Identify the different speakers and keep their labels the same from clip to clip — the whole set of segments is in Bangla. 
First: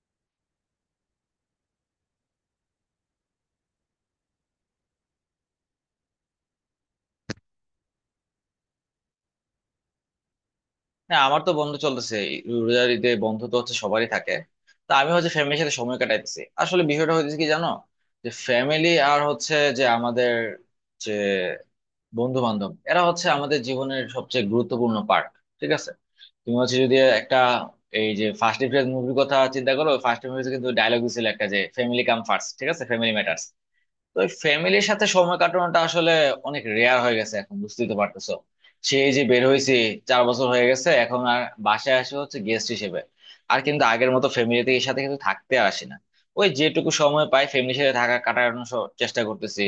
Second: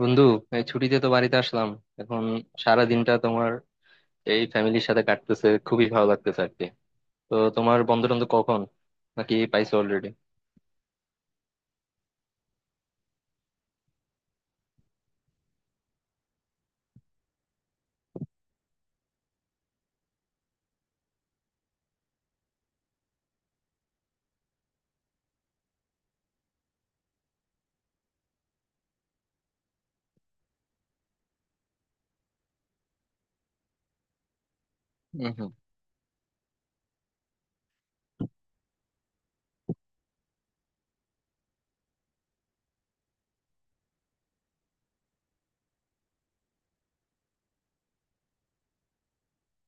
Speaker 1: বন্ধু, এই ছুটিতে তো বাড়িতে আসলাম। এখন সারা দিনটা তোমার এই ফ্যামিলির সাথে কাটতেছে, খুবই ভালো লাগতেছে আর কি। তো তোমার বন্ধ টন্ধ কখন, নাকি পাইছো অলরেডি?
Speaker 2: হ্যাঁ, আমার তো বন্ধ চলতেছে। এই রোজার ঈদে বন্ধ তো হচ্ছে, সবারই থাকে। তা আমি হচ্ছে ফ্যামিলির সাথে সময় কাটাইতেছি। আসলে বিষয়টা হচ্ছে কি জানো, যে ফ্যামিলি আর হচ্ছে যে আমাদের যে বন্ধু বান্ধব, এরা হচ্ছে আমাদের জীবনের সবচেয়ে গুরুত্বপূর্ণ পার্ট। ঠিক আছে? তুমি হচ্ছে যদি একটা এই যে ফার্স্ট এপ্রিল মুভির কথা চিন্তা করো, ফার্স্ট এপ্রিল কিন্তু ডায়লগ দিছিল একটা, যে ফ্যামিলি কাম ফার্স্ট, ঠিক আছে, ফ্যামিলি ম্যাটার্স। তো ফ্যামিলির সাথে
Speaker 1: হম।
Speaker 2: সময়
Speaker 1: হম।
Speaker 2: কাটানোটা আসলে অনেক রেয়ার হয়ে গেছে এখন, বুঝতেই তো পারতেছো। সেই যে বের হয়েছি, চার বছর হয়ে গেছে এখন। আর বাসায় আসে হচ্ছে গেস্ট হিসেবে, আর কিন্তু আগের মতো ফ্যামিলির সাথে কিন্তু থাকতে আর আসি না। ওই যেটুকু সময় পাই ফ্যামিলির সাথে থাকা কাটানোর চেষ্টা করতেছি।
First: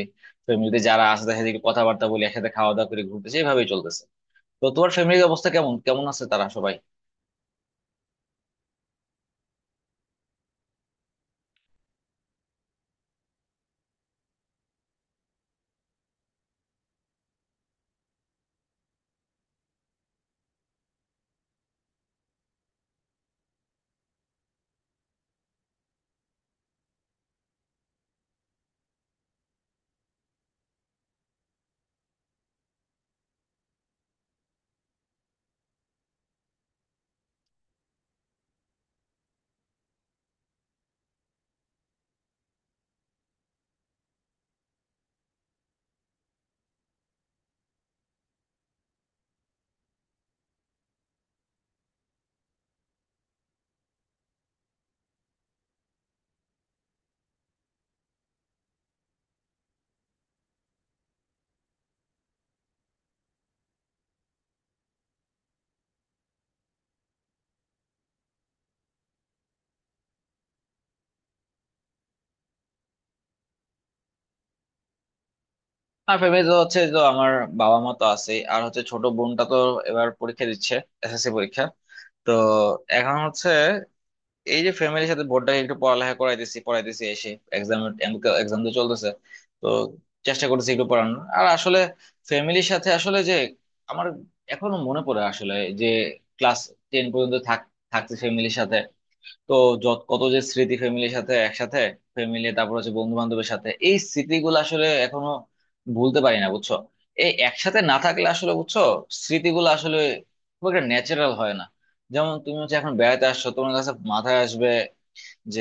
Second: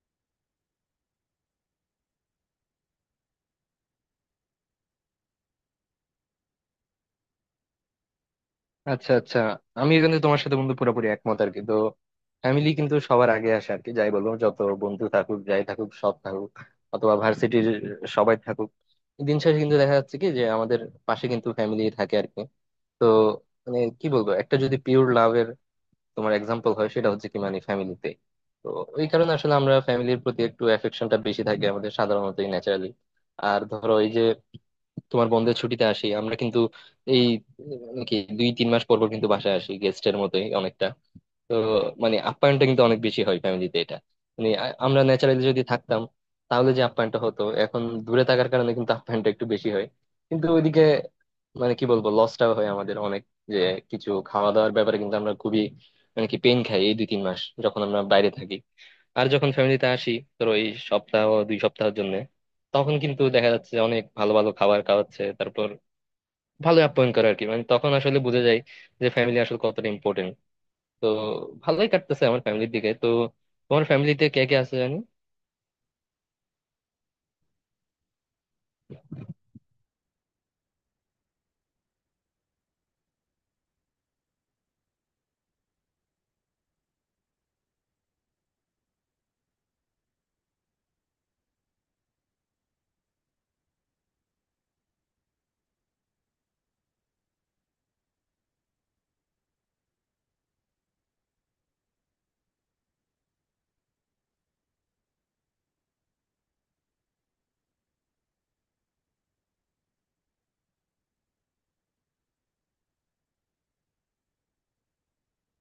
Speaker 2: ফ্যামিলিতে যারা আছে তাদের সাথে একটু কথাবার্তা বলি, একসাথে খাওয়া দাওয়া করে ঘুরতেছি, এভাবেই চলতেছে। তো তোমার ফ্যামিলির অবস্থা কেমন? কেমন আছে তারা সবাই?
Speaker 1: আচ্ছা, আচ্ছা। আমি কিন্তু তোমার সাথে বন্ধু পুরোপুরি একমত আর কি। তো ফ্যামিলি কিন্তু সবার আগে আসে আর কি, যাই বলো, যত বন্ধু থাকুক, যাই থাকুক, সৎ থাকুক অথবা ভার্সিটির, সবাই থাকুক, দিন শেষে কিন্তু দেখা যাচ্ছে কি যে আমাদের পাশে কিন্তু ফ্যামিলি থাকে আর কি। তো মানে কি বলবো, একটা যদি পিওর লাভের তোমার এক্সাম্পল হয়, সেটা হচ্ছে কি মানে ফ্যামিলিতে। তো ওই কারণে আসলে আমরা ফ্যামিলির প্রতি একটু অ্যাফেকশনটা বেশি থাকে আমাদের, সাধারণত ন্যাচারালি। আর ধরো এই যে তোমার বন্ধের ছুটিতে আসি আমরা কিন্তু এই কি দুই তিন মাস পর পর কিন্তু বাসায় আসি গেস্টের মতোই অনেকটা। তো মানে আপ্যায়নটা কিন্তু অনেক বেশি হয় ফ্যামিলিতে এটা, মানে আমরা ন্যাচারালি যদি থাকতাম, তাহলে যে আপ্যায়নটা হতো, এখন দূরে থাকার কারণে কিন্তু আপ্যায়নটা একটু বেশি হয়। কিন্তু ওইদিকে মানে কি বলবো লসটাও হয় আমাদের অনেক, যে কিছু খাওয়া দাওয়ার ব্যাপারে কিন্তু আমরা খুবই মানে কি পেন খাই এই দুই তিন মাস যখন আমরা বাইরে থাকি। আর যখন ফ্যামিলিতে আসি ধরো এই সপ্তাহ দুই সপ্তাহের জন্য, তখন কিন্তু দেখা যাচ্ছে অনেক ভালো ভালো খাবার খাওয়াচ্ছে, তারপর ভালো আপ্যায়ন করে আর কি। মানে তখন আসলে বুঝে যায় যে ফ্যামিলি আসলে কতটা ইম্পর্টেন্ট। তো ভালোই কাটতেছে আমার ফ্যামিলির দিকে। তো তোমার ফ্যামিলিতে কে কে আছে জানি?
Speaker 2: আর ফ্যামিলি তো হচ্ছে তো আমার বাবা মা তো আছে, আর হচ্ছে ছোট বোনটা তো এবার পরীক্ষা দিচ্ছে, এসএসসি পরীক্ষা। তো এখন হচ্ছে এই যে ফ্যামিলির সাথে বোর্ডটা একটু পড়ালেখা করাইতেছি, পড়াইতেছি। এক্সাম, এক্সাম তো চলতেছে। তো চেষ্টা করতেছি একটু পড়ানোর। আর আসলে ফ্যামিলির সাথে আসলে যে আমার এখনো মনে পড়ে আসলে, যে ক্লাস টেন পর্যন্ত থাকছি ফ্যামিলির সাথে। তো যত কত যে স্মৃতি ফ্যামিলির সাথে একসাথে ফ্যামিলি, তারপর হচ্ছে বন্ধু বান্ধবের সাথে, এই স্মৃতিগুলো আসলে এখনো ভুলতে পারি না, বুঝছো? এই একসাথে না থাকলে আসলে বুঝছো স্মৃতিগুলো আসলে খুব একটা ন্যাচারাল হয় না। যেমন তুমি হচ্ছে এখন বেড়াতে আসছো, তোমার কাছে মাথায় আসবে যে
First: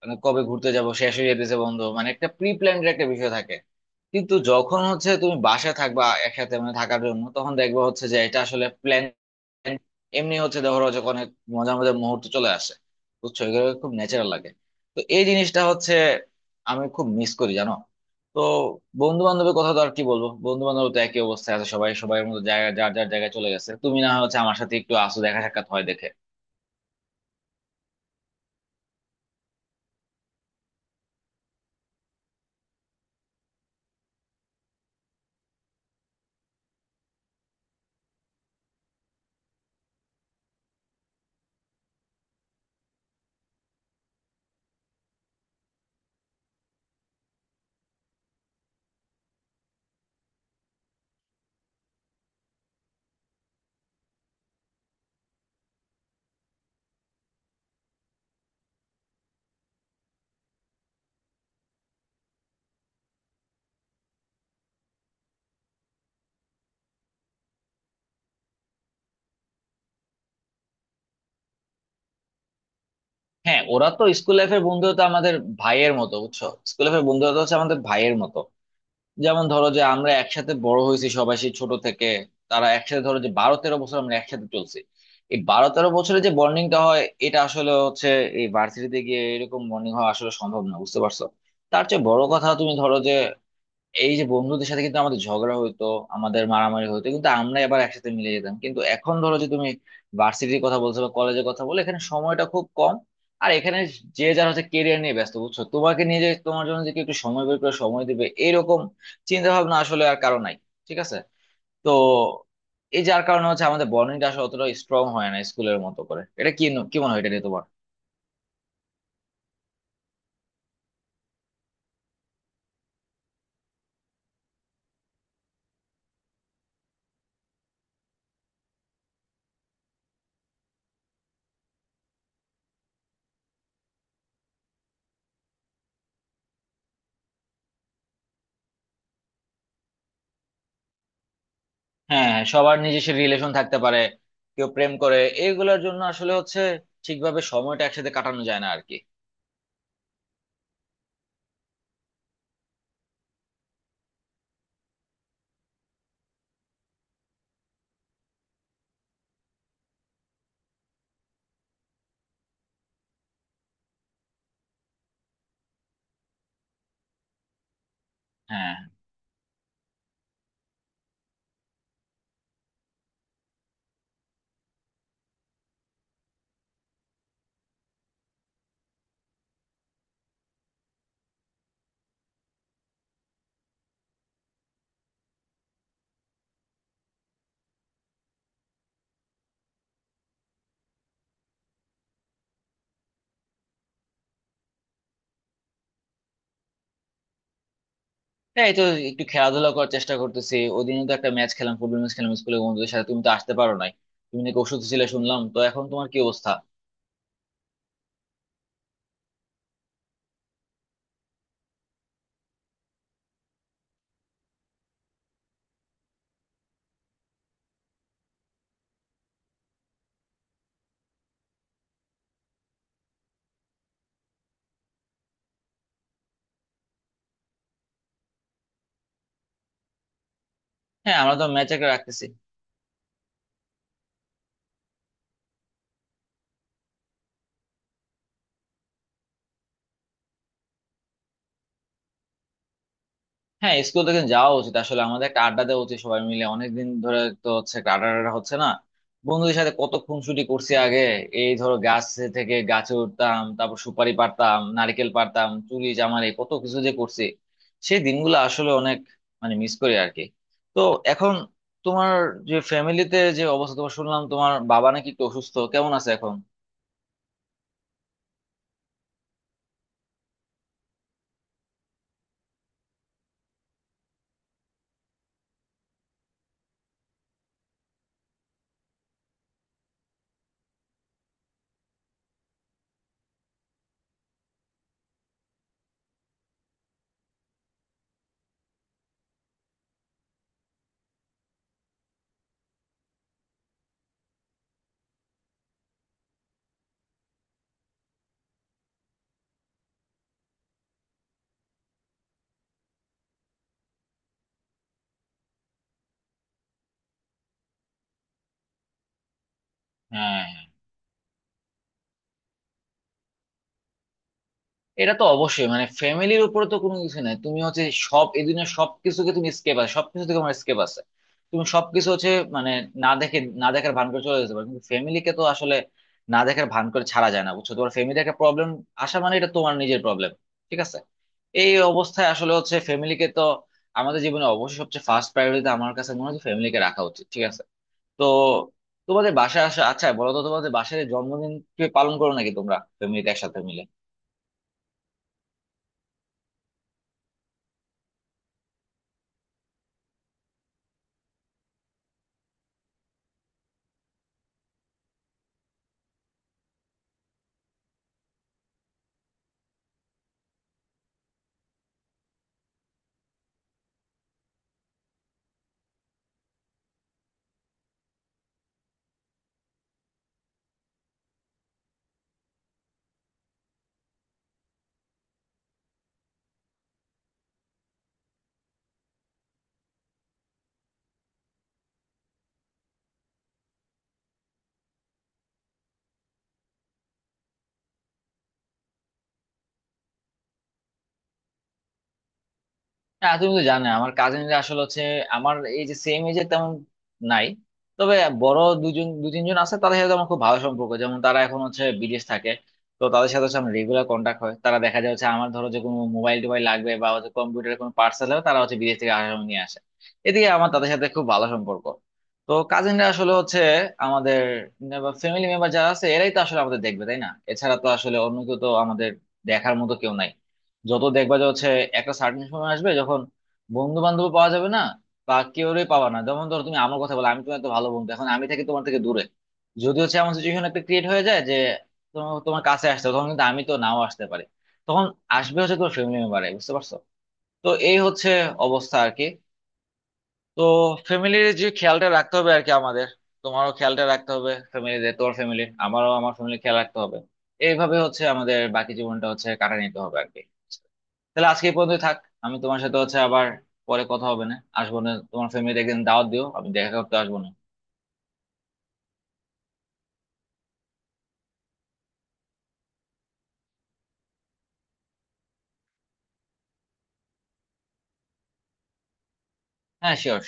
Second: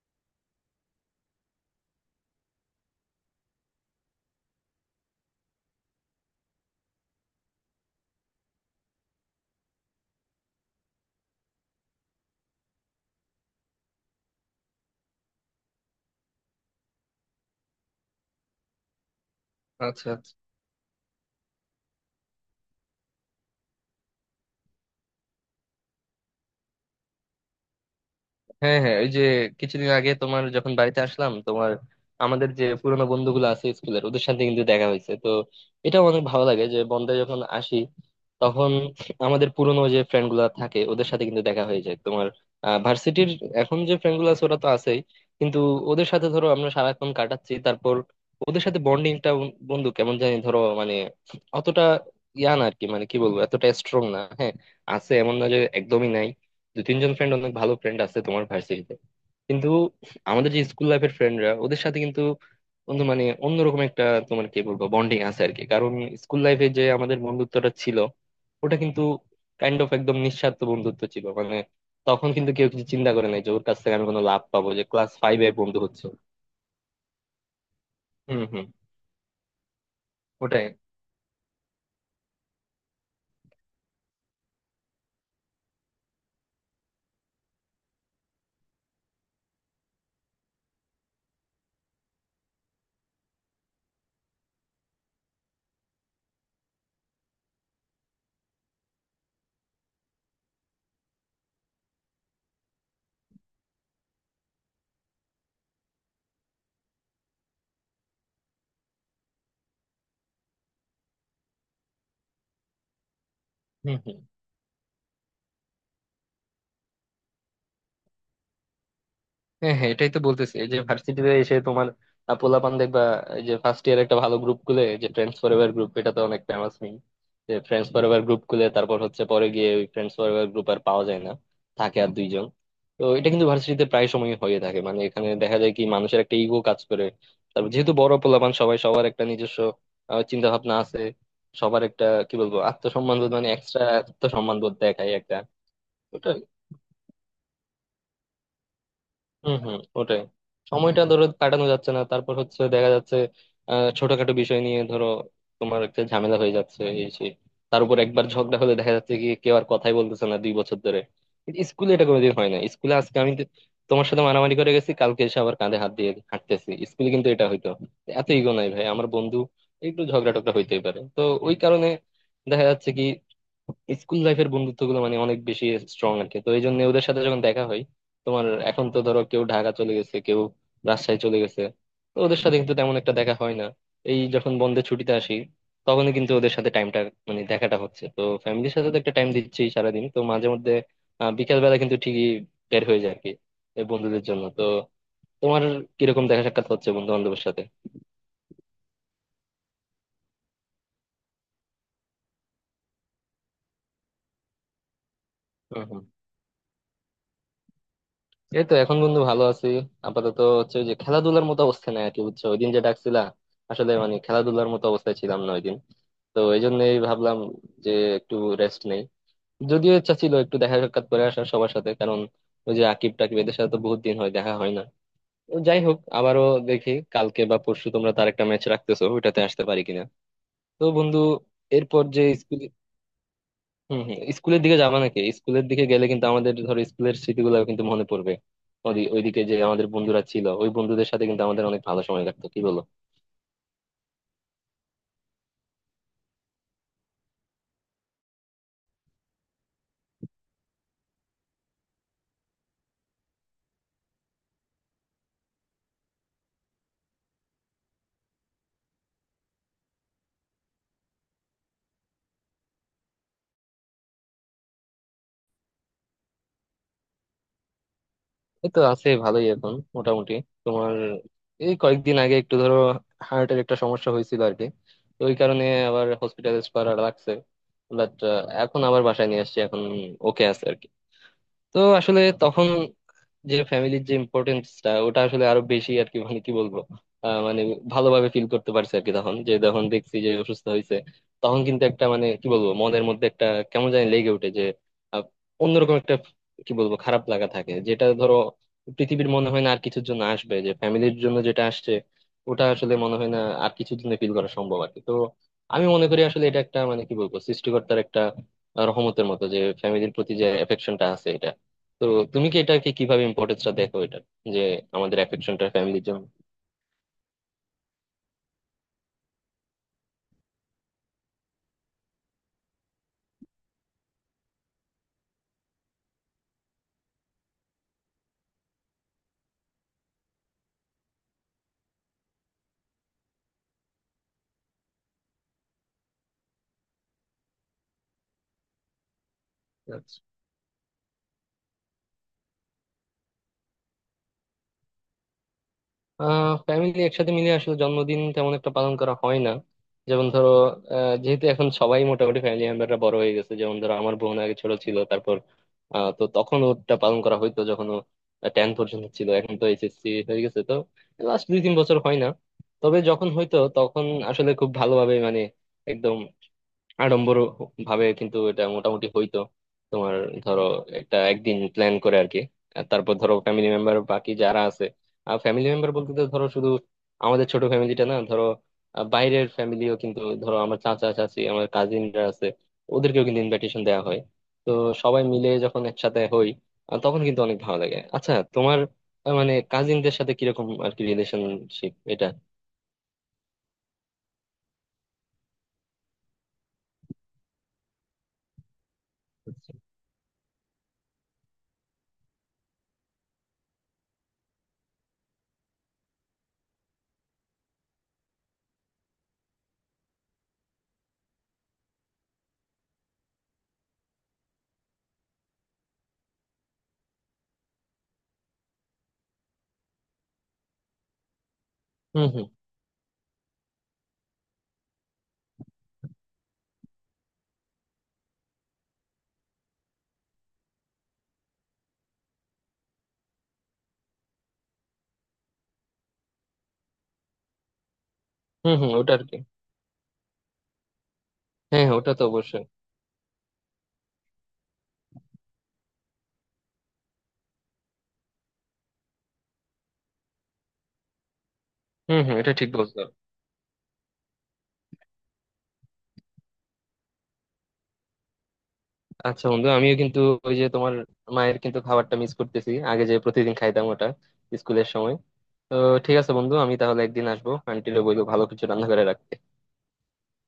Speaker 2: মানে কবে ঘুরতে যাব, শেষ হয়ে যেতেছে বন্ধ, মানে একটা প্রি প্ল্যান্ড একটা বিষয় থাকে। কিন্তু যখন হচ্ছে তুমি বাসায় থাকবা একসাথে মানে থাকার জন্য, তখন দেখবা হচ্ছে যে এটা আসলে প্ল্যান এমনি হচ্ছে, ধরো যে অনেক মজার মজার মুহূর্ত চলে আসে, বুঝছো, এগুলো খুব ন্যাচারাল লাগে। তো এই জিনিসটা হচ্ছে আমি খুব মিস করি, জানো। তো বন্ধু বান্ধবের কথা তো আর কি
Speaker 1: আচ্ছা।
Speaker 2: বলবো, বন্ধু বান্ধব তো একই অবস্থায় আছে সবাই, সবাই মতো জায়গা যার যার জায়গায় চলে গেছে। তুমি না হয় হচ্ছে আমার সাথে একটু আসো, দেখা সাক্ষাৎ হয় দেখে।
Speaker 1: হ্যাঁ, হ্যাঁ, ওই যে কিছুদিন আগে তোমার যখন বাড়িতে আসলাম, তোমার আমাদের যে পুরোনো বন্ধুগুলো আছে স্কুলের, ওদের সাথে কিন্তু দেখা হয়েছে। তো এটা অনেক ভালো লাগে যে বন্ধে যখন আসি, তখন আমাদের পুরোনো যে ফ্রেন্ড গুলা থাকে ওদের সাথে কিন্তু দেখা হয়ে যায়। তোমার ভার্সিটির এখন যে ফ্রেন্ড গুলো আছে ওরা তো আছেই, কিন্তু ওদের সাথে ধরো আমরা সারাক্ষণ কাটাচ্ছি, তারপর ওদের সাথে বন্ডিংটা বন্ধু কেমন জানি ধরো মানে অতটা ইয়া না আর কি। মানে কি বলবো এতটা স্ট্রং না। হ্যাঁ, আছে, এমন না যে একদমই নাই। দু তিনজন ফ্রেন্ড অনেক ভালো ফ্রেন্ড আছে তোমার ভার্সিটিতে, কিন্তু আমাদের যে স্কুল লাইফের ফ্রেন্ডরা ওদের সাথে কিন্তু বন্ধু মানে অন্যরকম একটা তোমার কি বলবো বন্ডিং আছে আর কি। কারণ স্কুল লাইফে যে আমাদের বন্ধুত্বটা ছিল, ওটা কিন্তু কাইন্ড অফ একদম নিঃস্বার্থ বন্ধুত্ব ছিল। মানে তখন কিন্তু কেউ কিছু চিন্তা করে নাই যে
Speaker 2: হ্যাঁ,
Speaker 1: ওর কাছ
Speaker 2: ওরা
Speaker 1: থেকে
Speaker 2: তো
Speaker 1: আমি কোনো
Speaker 2: স্কুল
Speaker 1: লাভ
Speaker 2: লাইফের
Speaker 1: পাবো, যে
Speaker 2: বন্ধুত্ব
Speaker 1: ক্লাস
Speaker 2: আমাদের
Speaker 1: ফাইভে বন্ধু
Speaker 2: ভাইয়ের
Speaker 1: হচ্ছে।
Speaker 2: মতো, বুঝছো? স্কুল লাইফের বন্ধুত্ব হচ্ছে আমাদের ভাইয়ের মতো।
Speaker 1: হুম, হুম,
Speaker 2: যেমন ধরো যে আমরা একসাথে
Speaker 1: ওটাই।
Speaker 2: বড় হয়েছি সবাই সেই ছোট থেকে। তারা একসাথে ধরো যে 12 13 বছর আমরা একসাথে চলছি। এই 12 13 বছরে যে বন্ডিংটা হয় এটা আসলে হচ্ছে, এই ভার্সিটিতে গিয়ে এরকম বন্ডিং হওয়া আসলে সম্ভব না, বুঝতে পারছো? তার চেয়ে বড় কথা, তুমি ধরো যে এই যে বন্ধুদের সাথে কিন্তু আমাদের ঝগড়া হইতো, আমাদের মারামারি হইতো, কিন্তু আমরা আবার একসাথে মিলে যেতাম। কিন্তু এখন ধরো যে তুমি ভার্সিটির কথা বলছো বা কলেজের কথা বলে, এখানে সময়টা খুব কম। আর এখানে যে যার হচ্ছে কেরিয়ার নিয়ে ব্যস্ত, বুঝছো? তোমাকে নিয়ে, যে তোমার জন্য যে কেউ একটু সময় বের করে সময় দিবে, এরকম চিন্তা ভাবনা আসলে আর কারো নাই, ঠিক আছে? তো এই যার কারণে হচ্ছে আমাদের
Speaker 1: হুম, হুম।
Speaker 2: বন্ডিংটা আসলে অতটা স্ট্রং হয় না স্কুলের মতো করে। এটা কি, কি মনে হয় এটা নিয়ে তোমার?
Speaker 1: হ্যাঁ, হ্যাঁ, এটাই তো বলতেছি এই যে ভার্সিটিতে এসে তোমার পোলাপান দেখবা এই যে ফার্স্ট ইয়ার একটা ভালো গ্রুপ খুলে যে ফ্রেন্ডস ফরএভার গ্রুপ, এটা তো অনেক ফেমাস নেই? যে ফ্রেন্ডস ফরএভার গ্রুপ খুলে তারপর হচ্ছে পরে গিয়ে ওই ফ্রেন্ডস ফরএভার গ্রুপ আর পাওয়া যায় না, থাকে আর দুইজন। তো এটা কিন্তু ভার্সিটিতে প্রায় সময় হয়ে থাকে। মানে এখানে দেখা যায় কি, মানুষের একটা ইগো কাজ করে, তারপর যেহেতু বড় পোলাপান, সবাই সবার একটা নিজস্ব চিন্তা ভাবনা আছে, সবার একটা
Speaker 2: হ্যাঁ,
Speaker 1: কি
Speaker 2: হ্যাঁ,
Speaker 1: বলবো
Speaker 2: সবার নিজস্ব
Speaker 1: আত্মসম্মান বোধ, মানে
Speaker 2: রিলেশন থাকতে
Speaker 1: এক্সট্রা
Speaker 2: পারে,
Speaker 1: আত্মসম্মান
Speaker 2: কেউ
Speaker 1: বোধ
Speaker 2: প্রেম
Speaker 1: দেখায়
Speaker 2: করে,
Speaker 1: একটা।
Speaker 2: এগুলোর জন্য আসলে হচ্ছে ঠিকভাবে সময়টা একসাথে কাটানো যায় না আর কি।
Speaker 1: হম, হম, ওটাই। সময়টা ধরো কাটানো যাচ্ছে না, তারপর হচ্ছে দেখা যাচ্ছে ছোটখাটো বিষয় নিয়ে ধরো তোমার একটা ঝামেলা হয়ে যাচ্ছে এই সেই। তার উপর একবার ঝগড়া হলে দেখা যাচ্ছে কি কেউ আর কথাই বলতেছে না দুই বছর ধরে। স্কুলে এটা কোনোদিন হয় না। স্কুলে আজকে তোমার সাথে মারামারি করে গেছি, কালকে এসে আবার কাঁধে হাত দিয়ে হাঁটতেছি, স্কুলে কিন্তু এটা হইতো। এত ইগো নাই
Speaker 2: হ্যাঁ,
Speaker 1: ভাই আমার বন্ধু, একটু ঝগড়া টগড়া হইতেই পারে। তো ওই কারণে দেখা যাচ্ছে কি স্কুল লাইফের বন্ধুত্ব গুলো মানে অনেক বেশি স্ট্রং আর কি। তো এই জন্য ওদের সাথে যখন দেখা হয়, তোমার এখন তো ধরো কেউ ঢাকা চলে গেছে, কেউ রাজশাহী চলে গেছে, তো ওদের সাথে কিন্তু তেমন একটা দেখা হয় না। এই যখন বন্ধের ছুটিতে আসি তখনই কিন্তু ওদের সাথে টাইমটা মানে দেখাটা হচ্ছে। তো ফ্যামিলির সাথে তো একটা টাইম দিচ্ছি সারাদিন, তো মাঝে মধ্যে বিকেল বেলা কিন্তু ঠিকই বের হয়ে যায় আর কি এই বন্ধুদের জন্য। তো তোমার কিরকম দেখা সাক্ষাৎ হচ্ছে বন্ধু বান্ধবের সাথে?
Speaker 2: হ্যাঁ, এই তো একটু খেলাধুলা করার চেষ্টা করতেছি, ওদিনও তো একটা ম্যাচ খেলাম, ফুটবল ম্যাচ খেলাম স্কুলে বন্ধুদের সাথে, তুমি তো আসতে পারো নাই। তুমি নাকি ওষুধ ছিলে শুনলাম, তো এখন
Speaker 1: হম।
Speaker 2: তোমার কি অবস্থা?
Speaker 1: এই তো এখন বন্ধু ভালো আছি। আপাতত হচ্ছে ওই যে খেলাধুলার মতো অবস্থা নাই আর কি, বুঝছো, ওই দিন যে ডাকছিলা, আসলে মানে খেলাধুলার মতো অবস্থায় ছিলাম না ওই দিন। তো এই জন্যই ভাবলাম যে একটু রেস্ট নেই। যদিও ইচ্ছা ছিল একটু দেখা সাক্ষাৎ করে আসার সবার সাথে, কারণ ওই যে আকিব টাকিব এদের সাথে তো বহুত দিন হয় দেখা হয় না। তো যাই হোক, আবারও দেখি কালকে বা পরশু তোমরা তার একটা ম্যাচ রাখতেছো, ওইটাতে আসতে পারি কিনা। তো
Speaker 2: হ্যাঁ,
Speaker 1: বন্ধু,
Speaker 2: আমরা তো ম্যাচ একটা
Speaker 1: এরপর যে
Speaker 2: রাখতেছি।
Speaker 1: হম, হম, স্কুলের দিকে যাবা নাকি? স্কুলের দিকে গেলে কিন্তু আমাদের ধরো স্কুলের স্মৃতিগুলো কিন্তু মনে পড়বে। ওইদিকে যে আমাদের বন্ধুরা ছিল, ওই বন্ধুদের সাথে কিন্তু আমাদের অনেক ভালো সময় কাটতো, কি বলো?
Speaker 2: হ্যাঁ, স্কুল থেকে যাওয়া উচিত আসলে, আমাদের একটা আড্ডা দেওয়া উচিত সবাই মিলে, অনেকদিন ধরে তো হচ্ছে একটা আড্ডা টাড্ডা হচ্ছে না। বন্ধুদের সাথে কত খুনসুটি করছি আগে, এই ধরো গাছ থেকে গাছে উঠতাম, তারপর সুপারি পারতাম, নারকেল পারতাম, চুরি চামারি কত কিছু যে করছি। সেই দিনগুলো আসলে অনেক মানে মিস করি আর কি। তো এখন তোমার যে ফ্যামিলিতে যে অবস্থা, তোমার শুনলাম তোমার বাবা নাকি একটু অসুস্থ, কেমন আছে এখন?
Speaker 1: এই তো আছে, ভালোই এখন মোটামুটি। তোমার এই কয়েকদিন আগে একটু ধরো হার্টের একটা সমস্যা হয়েছিল আর কি। তো ওই কারণে আবার হসপিটালাইজ করা লাগছে। বাট এখন আবার বাসায় নিয়ে আসছি, এখন ওকে আছে আর কি। তো আসলে তখন যে ফ্যামিলির যে ইম্পর্টেন্সটা, ওটা আসলে আরো বেশি আর কি। মানে কি বলবো, মানে ভালোভাবে ফিল করতে পারছে আর কি তখন, যে যখন দেখছি যে অসুস্থ হয়েছে তখন কিন্তু একটা মানে কি বলবো মনের মধ্যে একটা কেমন জানি লেগে ওঠে যে আহ, অন্যরকম একটা কি বলবো খারাপ লাগা থাকে, যেটা ধরো পৃথিবীর মনে হয় না আর কিছুর জন্য আসবে, যে ফ্যামিলির জন্য যেটা আসছে ওটা আসলে মনে হয় না আর কিছুর জন্য ফিল করা সম্ভব আর কি। তো আমি মনে করি আসলে এটা একটা মানে কি বলবো সৃষ্টিকর্তার একটা রহমতের মতো যে ফ্যামিলির প্রতি
Speaker 2: হ্যাঁ,
Speaker 1: যে এফেকশনটা আছে এটা। তো তুমি কি এটাকে কিভাবে ইম্পর্টেন্সটা দেখো এটা, যে
Speaker 2: এটা
Speaker 1: আমাদের
Speaker 2: তো
Speaker 1: অ্যাফেকশনটা
Speaker 2: অবশ্যই, মানে
Speaker 1: ফ্যামিলির জন্য?
Speaker 2: ফ্যামিলির উপরে তো কোনো কিছু নাই। তুমি হচ্ছে সব এই দুনিয়ার সবকিছুকে তুমি স্কেপ আছে, সবকিছু থেকে আমার স্কেপ আছে, তুমি সবকিছু হচ্ছে মানে না দেখে, না দেখার ভান করে চলে যেতে পারো। কিন্তু ফ্যামিলিকে তো আসলে না দেখার ভান করে ছাড়া যায় না, বুঝছো? তোমার ফ্যামিলি একটা প্রবলেম আসা মানে এটা তোমার নিজের প্রবলেম, ঠিক আছে? এই অবস্থায় আসলে হচ্ছে ফ্যামিলিকে তো আমাদের জীবনে অবশ্যই সবচেয়ে ফার্স্ট প্রায়োরিটিতে আমার কাছে মনে হয় ফ্যামিলিকে রাখা উচিত, ঠিক আছে? তো তোমাদের বাসায় আসা, আচ্ছা বলো তো, তোমাদের বাসায় জন্মদিন কি পালন করো নাকি তোমরা ফ্যামিলিতে একসাথে মিলে?
Speaker 1: ফ্যামিলি একসাথে মিলে আসলে জন্মদিন তেমন একটা পালন করা হয় না। যেমন ধরো যেহেতু এখন সবাই মোটামুটি ফ্যামিলি মেম্বাররা বড় হয়ে গেছে, যেমন ধরো আমার বোন আগে ছোট ছিল, তারপর তো তখন ওটা পালন করা হইতো যখন ও টেন পর্যন্ত ছিল। এখন তো এইচএসসি হয়ে গেছে, তো লাস্ট দুই তিন বছর হয় না। তবে যখন হইতো তখন আসলে খুব ভালোভাবে মানে একদম আড়ম্বর ভাবে কিন্তু এটা মোটামুটি হইতো। তোমার ধরো একটা একদিন প্ল্যান করে আর কি, আর তারপর ধরো ফ্যামিলি মেম্বার বাকি যারা আছে, আর ফ্যামিলি মেম্বার বলতে তো ধরো শুধু আমাদের ছোট ফ্যামিলিটা না, ধরো বাইরের ফ্যামিলিও কিন্তু ধরো আমার চাচা চাচি আমার কাজিনরা আছে, ওদেরকেও কিন্তু ইনভাইটেশন দেওয়া হয়। তো সবাই মিলে যখন একসাথে হই তখন কিন্তু অনেক ভালো লাগে। আচ্ছা তোমার মানে কাজিনদের সাথে কিরকম আর কি রিলেশনশিপ এটা?
Speaker 2: হ্যাঁ, তুমি তো জানো আমার কাজিনরা আসলে হচ্ছে আমার এই যে সেম এজে তেমন নাই। তবে বড় দুজন, দু তিনজন আছে, তাদের সাথে আমার খুব ভালো সম্পর্ক। যেমন তারা এখন হচ্ছে বিদেশ থাকে, তো তাদের সাথে হচ্ছে আমার রেগুলার কন্ট্যাক্ট হয়। তারা দেখা যায় হচ্ছে আমার ধরো যে কোনো মোবাইল টোবাইল লাগবে বা হচ্ছে কম্পিউটারের কোনো পার্সেল হবে, তারা হচ্ছে বিদেশ থেকে আসার সময় নিয়ে আসে। এদিকে আমার তাদের সাথে খুব ভালো সম্পর্ক। তো কাজিনরা আসলে হচ্ছে আমাদের ফ্যামিলি মেম্বার যারা আছে, এরাই তো আসলে আমাদের দেখবে, তাই না? এছাড়া তো আসলে অন্য কেউ তো আমাদের দেখার মতো কেউ নাই। যত দেখবা যে হচ্ছে একটা
Speaker 1: হম,
Speaker 2: সার্টেন
Speaker 1: হম।
Speaker 2: সময় আসবে যখন বন্ধু বান্ধব পাওয়া যাবে না, বা কেউরে পাওয়া না। যেমন ধরো তুমি আমার কথা বলো, আমি তোমার এত ভালো বন্ধু, এখন আমি থাকি তোমার থেকে দূরে। যদি হচ্ছে এমন সিচুয়েশন একটা ক্রিয়েট হয়ে যায় যে তোমার তোমার কাছে আসতে হবে, তখন কিন্তু আমি তো নাও আসতে পারি। তখন আসবে হচ্ছে তোমার ফ্যামিলি মেম্বারে, বুঝতে পারছো? তো এই হচ্ছে
Speaker 1: হম, হম,
Speaker 2: অবস্থা আর
Speaker 1: ওটা আর
Speaker 2: কি।
Speaker 1: কি।
Speaker 2: তো ফ্যামিলির যে
Speaker 1: হ্যাঁ, হ্যাঁ,
Speaker 2: খেয়ালটা
Speaker 1: ওটা তো
Speaker 2: রাখতে হবে আর
Speaker 1: অবশ্যই।
Speaker 2: কি আমাদের, তোমারও খেয়ালটা রাখতে হবে ফ্যামিলির, তোমার ফ্যামিলি আমারও, আমার ফ্যামিলি খেয়াল রাখতে হবে। এইভাবে হচ্ছে আমাদের বাকি জীবনটা হচ্ছে কাটা নিতে হবে আর কি। তাহলে আজকে এই পর্যন্ত থাক।
Speaker 1: হম, হম, এটা
Speaker 2: আমি
Speaker 1: ঠিক
Speaker 2: তোমার সাথে
Speaker 1: বলছো।
Speaker 2: হচ্ছে আবার পরে কথা হবে। না আসবো না, তোমার ফ্যামিলি একদিন দাওয়াত দিও, আমি দেখা করতে আসবো না।
Speaker 1: আচ্ছা বন্ধু, আমিও কিন্তু ওই যে তোমার মায়ের কিন্তু খাবারটা মিস করতেছি, আগে যে প্রতিদিন খাইতাম ওটা স্কুলের সময়। তো ঠিক আছে বন্ধু, আমি তাহলে একদিন আসবো, আন্টিরে বলবো ভালো কিছু রান্না করে রাখতে।
Speaker 2: হ্যাঁ, শিওর।